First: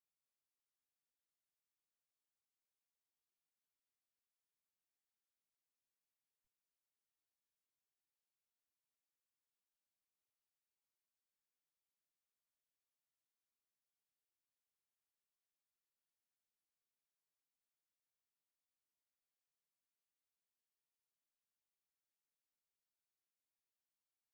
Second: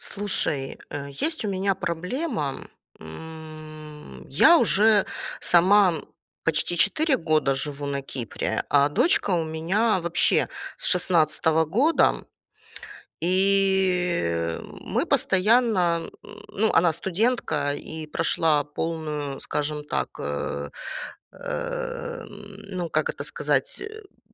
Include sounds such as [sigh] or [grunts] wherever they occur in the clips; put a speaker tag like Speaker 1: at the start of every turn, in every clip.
Speaker 1: Слушай, э, есть у меня проблема, м. Я уже сама, почти 4 года живу на Кипре, а дочка у меня вообще с 16 года. И мы постоянно, ну, она студентка и прошла полную, скажем так, э, эм, ну, как это сказать, э [grunts]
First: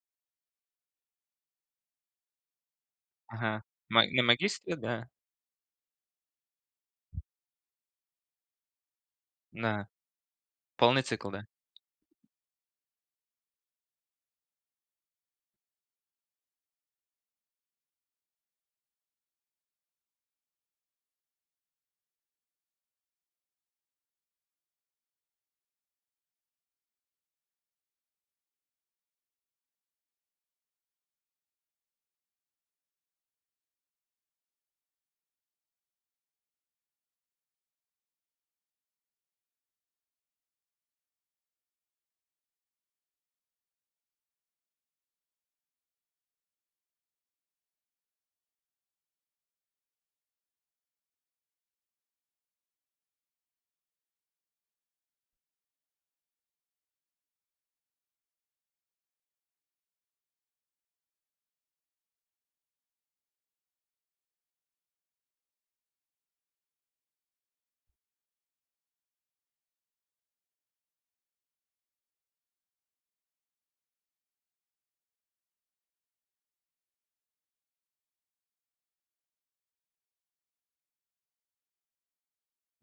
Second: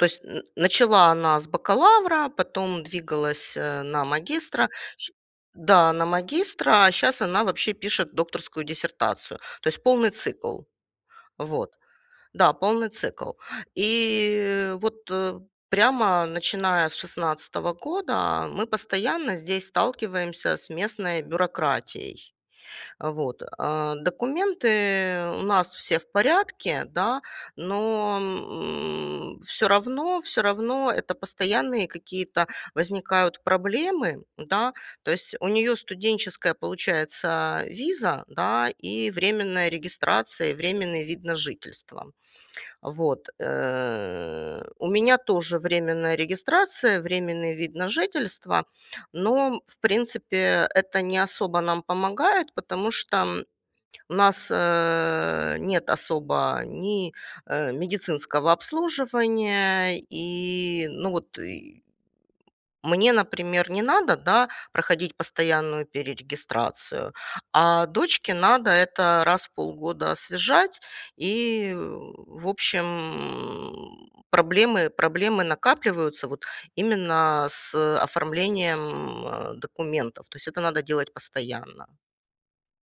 Speaker 1: То есть н начала она с бакалавра, потом двигалась,
Speaker 2: Ага.
Speaker 1: э,
Speaker 2: На
Speaker 1: на
Speaker 2: на
Speaker 1: магистра
Speaker 2: магистре, да.
Speaker 1: ш Да, на магистра, а щас она вообще пишет докторскую диссертацию. То есть
Speaker 2: Да.
Speaker 1: полный цикл.
Speaker 2: Полный цикл, да.
Speaker 1: Вот. Да, полный цикл. И вот, э, прямо начиная с 16 года мы постоянно здесь сталкиваемся с местной бюрократией. Вот, а. Документы у нас все в порядке, да, но, м, всё равно всё равно это постоянные какие-то возникают проблемы, да, то есть у неё студенческая получается виза, да, и временная регистрация, и временный вид на жительство. Вот, э, у меня тоже временная регистрация, временный вид на жительство. Но, в принципе, это не особо нам помогает, потому что у нас, э, нет особо ни, э, медицинского обслуживания, и, ну вот, и Мне, например, не надо, да, проходить постоянную перерегистрацию, а дочке надо это раз в полгода освежать и, в общем, проблемы проблемы накапливаются вот именно с, э, оформлением, а, документов. То есть, это надо делать постоянно.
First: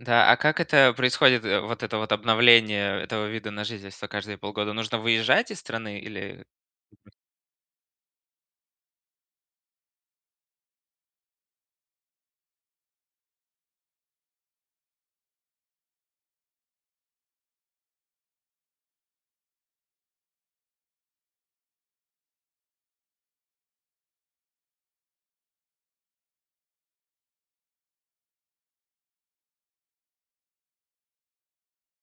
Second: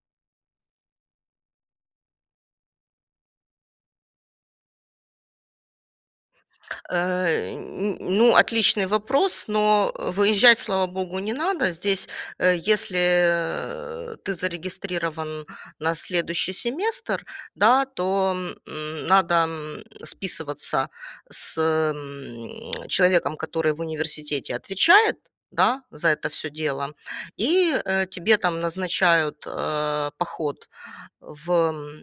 Speaker 2: Да. А как это происходит, э, вот это вот обновление этого вида на жительство каждые полгода? Нужно выезжать из страны или
Speaker 1: Э, н н ну, отличный вопрос. Но выезжать, слава богу, не надо. Здесь, э, если ты зарегистрирован на следующий семестр, да, то, м, надо, м, списываться с, м, человеком, который в университете отвечает, да, за это всё дело, и, э, тебе там назначают, э, поход в эм,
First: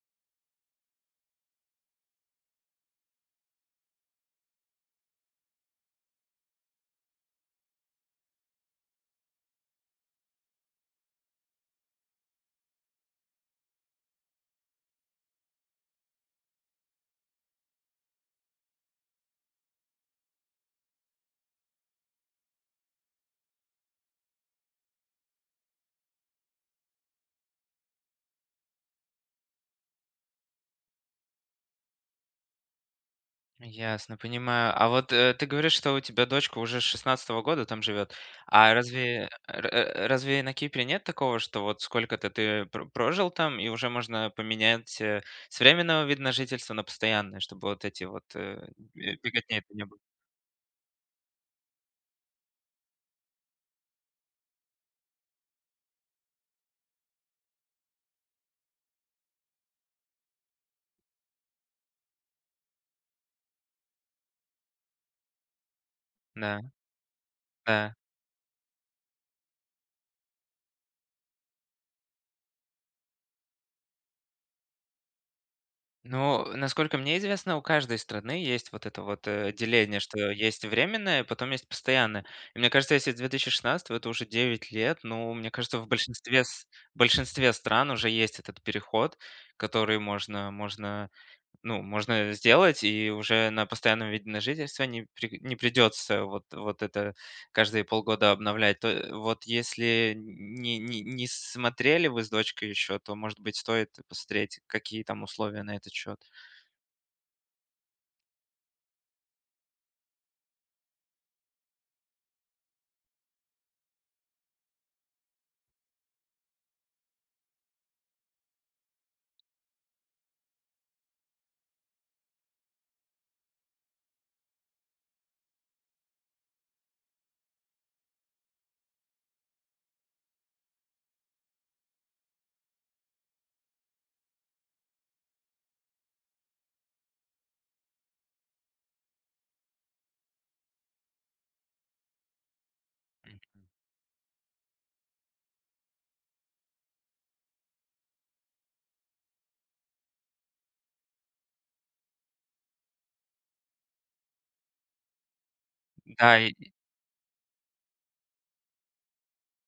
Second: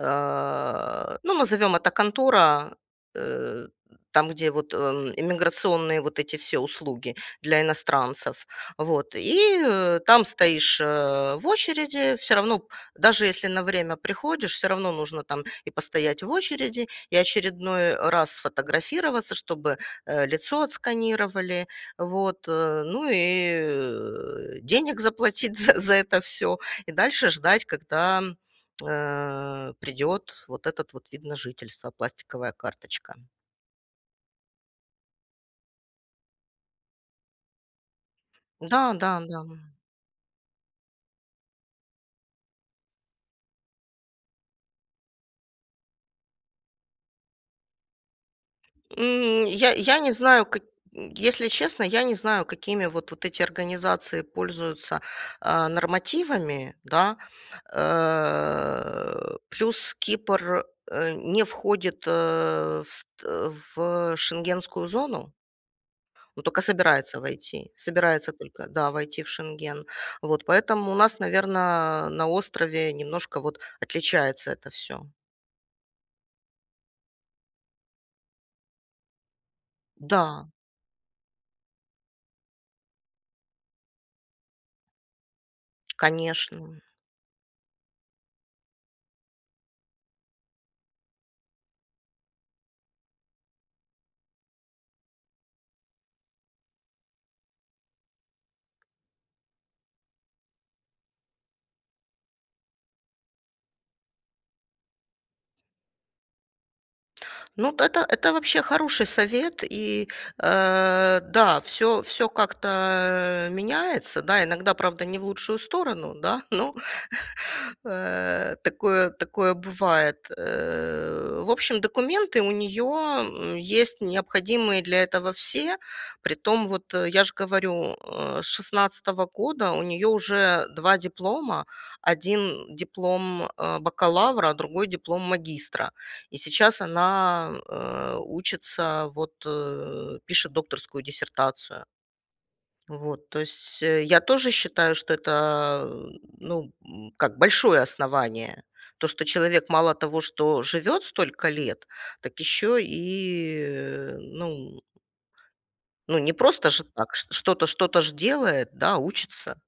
Speaker 1: э, ну, назовем это контора, э, там, где вот, э, иммиграционные вот эти все услуги для иностранцев. Вот. И там стоишь, э, в очереди. Всё равно, даже если на время приходишь, всё равно нужно там и постоять в очереди, и очередной раз сфотографироваться, чтобы, э, лицо отсканировали. Вот. Ну и, э, денег заплатить за за это всё, и дальше ждать, когда, э, придет вот этот вот вид на жительство, пластиковая карточка.
Speaker 2: Ясно, понимаю, а вот, э, ты говоришь, что у тебя дочка уже с 16 года там живет, а
Speaker 1: Да-да,
Speaker 2: разве,
Speaker 1: н-да.
Speaker 2: э, р э разве на Кипре нет такого, что вот сколько-то ты про прожил там и уже можно поменять, э, с временного вида на жительство на постоянное, чтобы вот этой вот, э, б
Speaker 1: М,
Speaker 2: беготни
Speaker 1: я
Speaker 2: этой не
Speaker 1: я
Speaker 2: было?
Speaker 1: не знаю, как если честно, я не знаю, какими вот вот эти организации пользуются, а, нормативами, да. Э, плюс Кипр, э, не входит, э, в ст э, в, э, Шенгенскую зону. Но
Speaker 2: Н-да.
Speaker 1: только собирается войти.
Speaker 2: Да.
Speaker 1: Собирается только, да, войти в Шенген. Вот. Поэтому у нас, наверно, на острове немножко, вот, отличается это всё.
Speaker 2: Ну, насколько мне известно, у каждой страны есть вот это вот, э, деление, что
Speaker 1: Да.
Speaker 2: есть временное, потом есть постоянное. И мне кажется, если с 2016 это уже 9 лет, ну, мне кажется, в большинстве с
Speaker 1: Конечно.
Speaker 2: в большинстве стран уже есть этот переход, который можно можно, ну, можно сделать и уже на постоянном виде на жительство не при не придется вот вот это каждые полгода обновлять. То, вот если не не не с смотрели вы с дочкой ещё, то, может быть, стоит посмотреть, какие там условия на этот счёт.
Speaker 1: Ну, д это это вообще хороший совет. И, э, да, всё всё как-то меняется, да. Иногда, правда, не в лучшую сторону, да. Но, [chuckles] э, такое такое бывает, э. В общем, документы у неё есть необходимые для этого все. Притом, вот, я же говорю, э, с 16 года у неё уже 2 диплома. Один диплом, э, бакалавра, другой диплом магистра. И сейчас она, э, учится, вот, э, пишет докторскую диссертацию. Вот, то
Speaker 2: Мгм.
Speaker 1: есть, я тоже считаю, что это, ну, м, как, большое основание. То, что человек мало того, что живет столько лет, так еще и ну Ну, не
Speaker 2: Да, и
Speaker 1: просто же так, что что-то ж делает, да, учится.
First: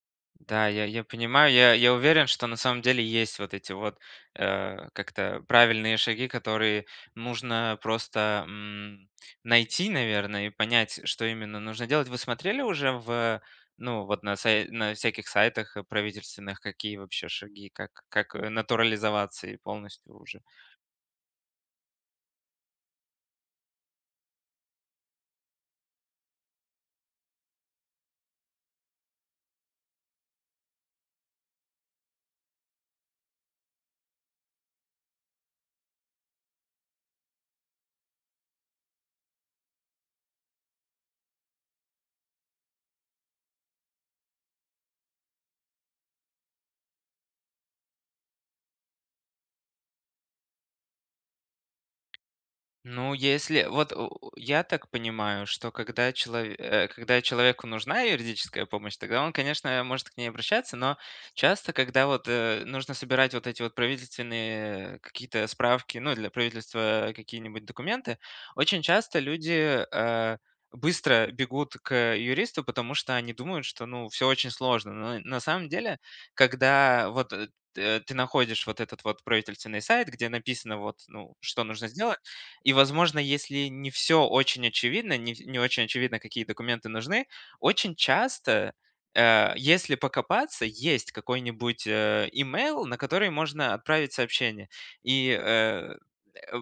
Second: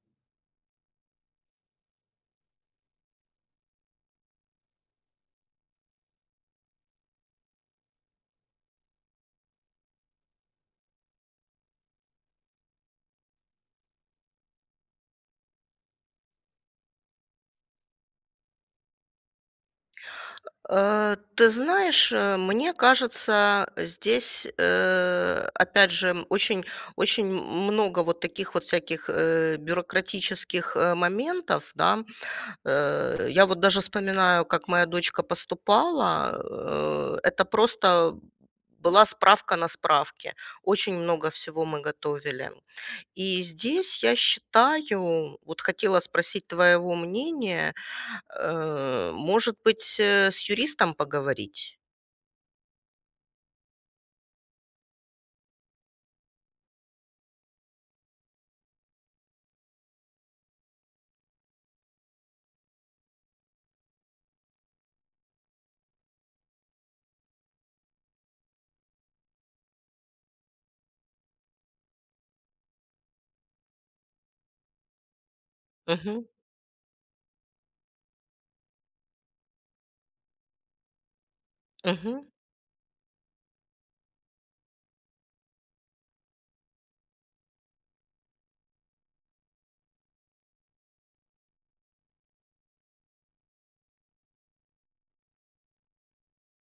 Speaker 2: Да, я я понимаю, я я уверен, что на самом деле есть вот эти вот, э, как это, правильные шаги, которые нужно просто, м, найти, наверно, и понять, что именно нужно делать. Вы смотрели уже в, ну, вот на сай на всяких сайтах правительственных, какие вообще шаги, как как натурализоваться и полностью уже?
Speaker 1: [grunts] Э, ты знаешь, э, мне кажется, здесь, э, опять же очень очень много вот таких вот всяких, э, бюрократических моментов, да. Э, я вот даже вспоминаю, как моя дочка поступала. Э, это просто была справка на справке. Очень много всего мы готовили. И здесь я считаю, вот хотела спросить твоего мнения, э, может быть, э, с юристом поговорить?
Speaker 2: Ну, если, вот, в я так понимаю, что когда челов э, когда человеку нужна юридическая помощь, тогда он, конечно, может к ней обращаться, но часто, когда вот, э, нужно собирать вот эти вот правительственные, э, какие-то справки, ну, для правительства какие-нибудь документы, очень часто люди, э, быстро бегут к, э, юристу, потому что они думают, что, ну, всё очень сложно. Но на самом деле,
Speaker 1: Мгм.
Speaker 2: когда вот, э, т ты находишь вот этот вот правительственный сайт, где написано, вот, ну, что нужно сделать.
Speaker 1: Мгм.
Speaker 2: И, возможно, если не всё очень очевидно, не вс не очень очевидно, какие документы нужны, очень часто, э, если покопаться, есть какой-нибудь имейл, на который можно отправить сообщение. И, э,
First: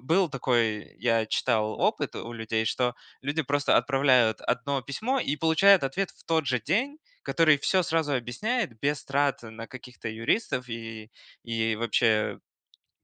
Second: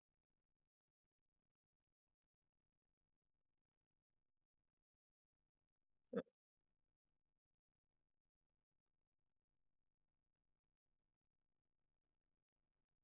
Speaker 2: был такой, я читал, опыт у людей, что люди просто отправляют 1 письмо и получают ответ в тот же день, который всё сразу объясняет без трат на каких-то юристов и и вообще,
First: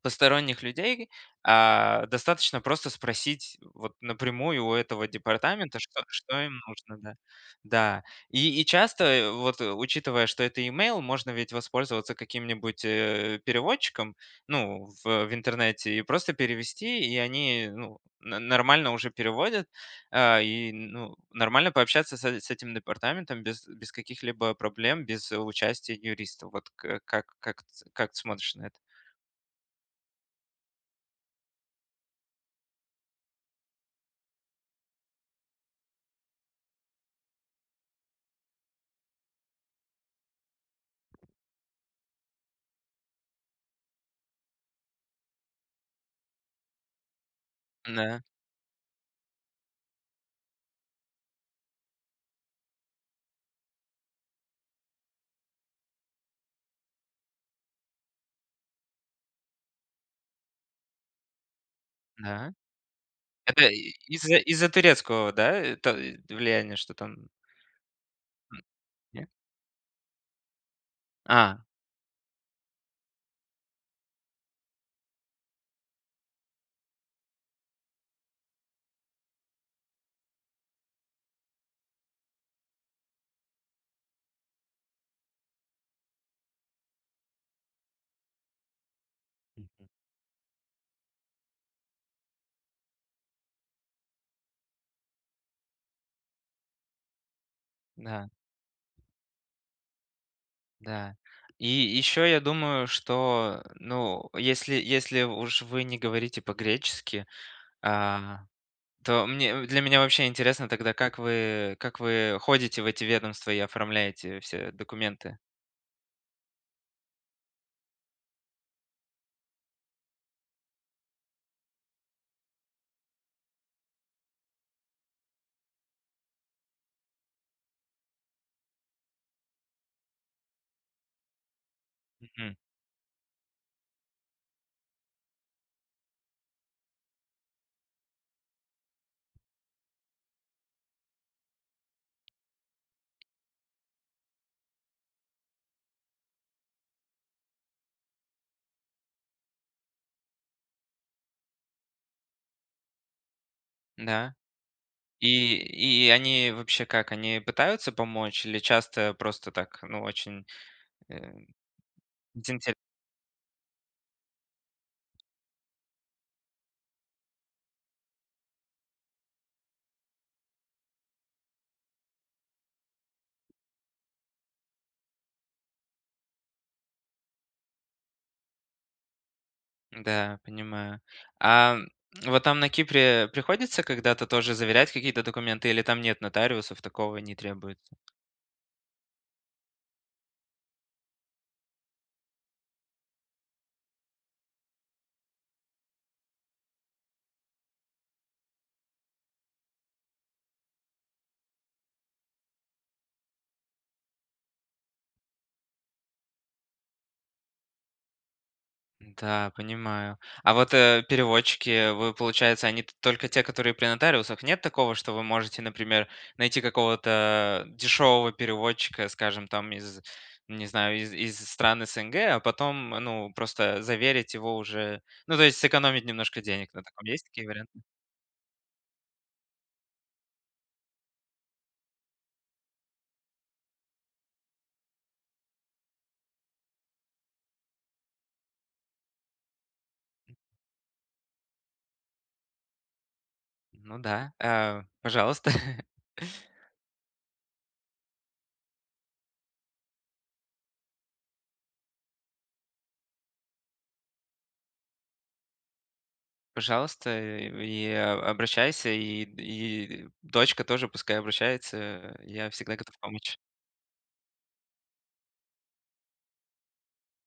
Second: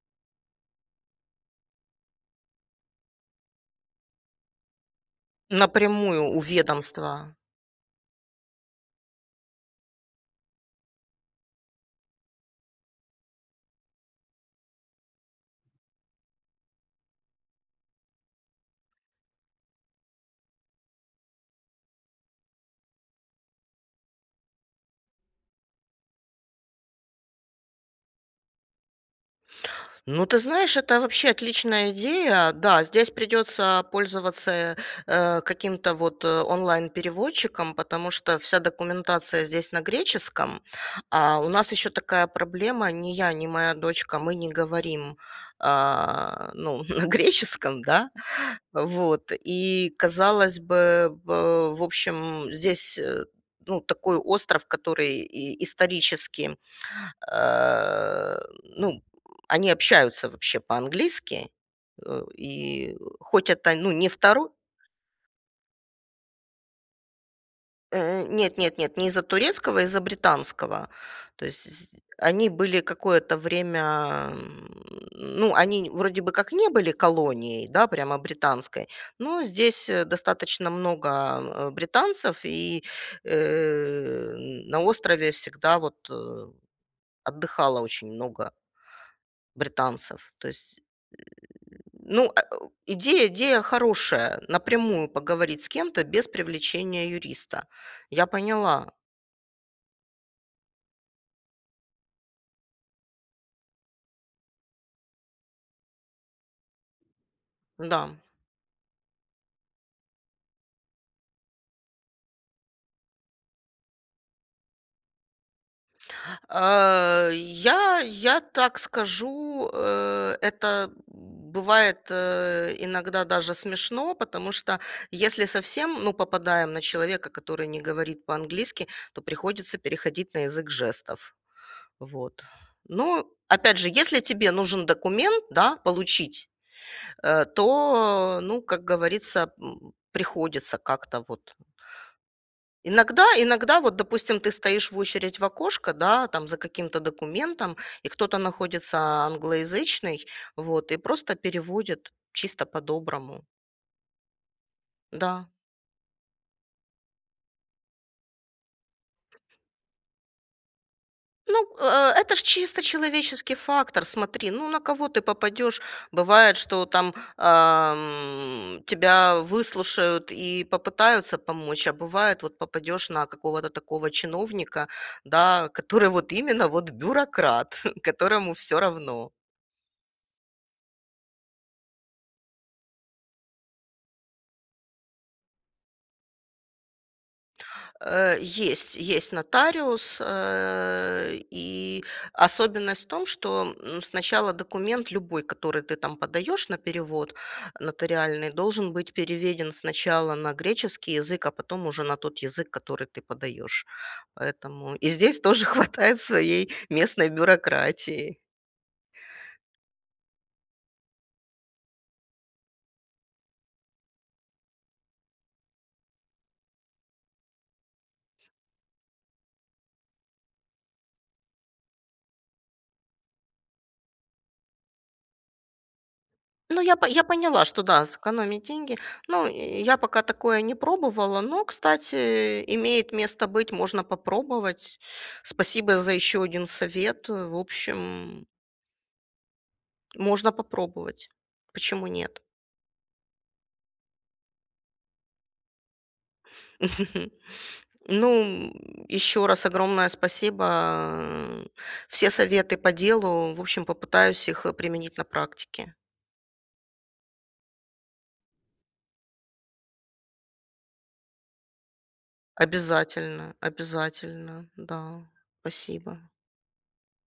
Speaker 2: посторонних людей. А, достаточно просто спросить, вот, напрямую у этого департамента, что
Speaker 1: Напрямую
Speaker 2: что
Speaker 1: у
Speaker 2: им нужно, да?
Speaker 1: ведомства.
Speaker 2: Да. И и часто, вот, учитывая, что это имейл, можно ведь воспользоваться каким-нибудь, э, переводчиком, ну, в в интернете и просто перевести, и они, ну, но нормально уже переводят. Э, и, ну, нормально пообщаться с э, с этим департаментом без без каких-либо проблем, без участия юриста. Вот как как как как ты смотришь на это?
Speaker 1: Ну, ты знаешь, это вообще отличная идея. Да, здесь придется пользоваться, э, каким-то вот онлайн-переводчиком, потому что вся документация здесь на греческом. А у нас еще такая проблема: ни я, ни моя дочка, мы не говорим, э, ну, на греческом, да.
Speaker 2: Да.
Speaker 1: Вот. И, казалось бы, в в общем, здесь, ну, такой остров, который и исторически, э, ну, они общаются вообще по-английски,
Speaker 2: Да.
Speaker 1: и хоть
Speaker 2: Это
Speaker 1: это, ну, не
Speaker 2: из
Speaker 1: второй
Speaker 2: из-за турецкого, да, влияния? Что там?
Speaker 1: Э, нет
Speaker 2: М,
Speaker 1: нет нет, не из-за
Speaker 2: не?
Speaker 1: турецкого, из-за британского. То
Speaker 2: А.
Speaker 1: есть они были какое-то время. Ну, они, н вроде бы как не были колонией, да, прямо британской, но здесь достаточно много британцев. И, э, на острове всегда, вот, отдыхало очень много
Speaker 2: Мгм.
Speaker 1: британцев, то есть, э Ну, идея идея хорошая напрямую поговорить с кем-то без привлечения юриста. Я
Speaker 2: Да.
Speaker 1: поняла.
Speaker 2: Да. И еще я думаю, что, э, ну, если если уж вы не говорите по-гречески,
Speaker 1: Да.
Speaker 2: а, то мне для меня вообще интересно тогда, как вы как вы ходите в эти ведомства и оформляете все документы?
Speaker 1: Э, я я так скажу, э, это бывает, э, иногда даже смешно, потому что если совсем, ну, попадаем на человека, который не говорит по-английски, то приходится переходить на язык жестов. Вот.
Speaker 2: Мгм.
Speaker 1: Ну, опять же, если тебе нужен документ, да, получить, э, то, ну, как говорится, м, приходится как-то вот. Иногда иногда, вот, допустим, ты стоишь в очередь в окошко, да, там за каким-то документом, и кто-то находится, англоязычный, вот, и просто переводит чисто по-доброму.
Speaker 2: Да.
Speaker 1: Да.
Speaker 2: И и они вообще как, они пытаются помочь или часто просто так, ну, очень, э,
Speaker 1: Ну, э это ж
Speaker 2: дзин-дзып.
Speaker 1: чисто человеческий фактор. Смотри, ну, на кого ты попадешь. Бывает, что там, эм, тебя выслушают и попытаются помочь, а бывает, вот, попадешь на какого-то такого чиновника, да, который вот именно, вот, бюрократ, которому всё равно.
Speaker 2: Да, понимаю. Ам, вот нам на Кипре, э, приходится когда-то тоже заверять какие-то документы, или там нет нотариусов, такого не требуют?
Speaker 1: Э, есть, есть нотариус, э, и особенность в том, что, м, сначала документ любой, который ты, там, подаешь на перевод нотариальный, должен быть переведен сначала на греческий язык, а потом уже на тот язык, который ты подаешь. Поэтому и здесь тоже хватает своей местной бюрократии.
Speaker 2: Да, понимаю. А, вот, э, переводчики, э, вы, получается, они т только те, которые при нотариусах? Нет такого, что вы можете, например, найти какого-то, э, дешевого переводчика, скажем, там, из, не знаю, из из стран СНГ, а потом, ну, просто заверить его уже, ну, то есть сэкономить немножко денег,
Speaker 1: Ну,
Speaker 2: вот так
Speaker 1: я по
Speaker 2: вот. Есть такие
Speaker 1: поняла,
Speaker 2: варианты?
Speaker 1: что да, сэкономить деньги. Ну, э, я пока такое не пробовала, но, кстати, э, имеет место быть, можно попробовать. Спасибо за еще один совет. В общем, м Можно попробовать, почему нет?
Speaker 2: Ну да. Э, пожалуйста. [chuckles]
Speaker 1: [chuckles] Ну, м, ещё раз огромное спасибо, а, все советы по делу. В общем, попытаюсь их, э, применить на практике.
Speaker 2: Пожалуйста, э, и э, обращайся, и и дочка тоже пускай обращается, э, я всегда готов помочь.
Speaker 1: Обязательно обязательно, да, спасибо.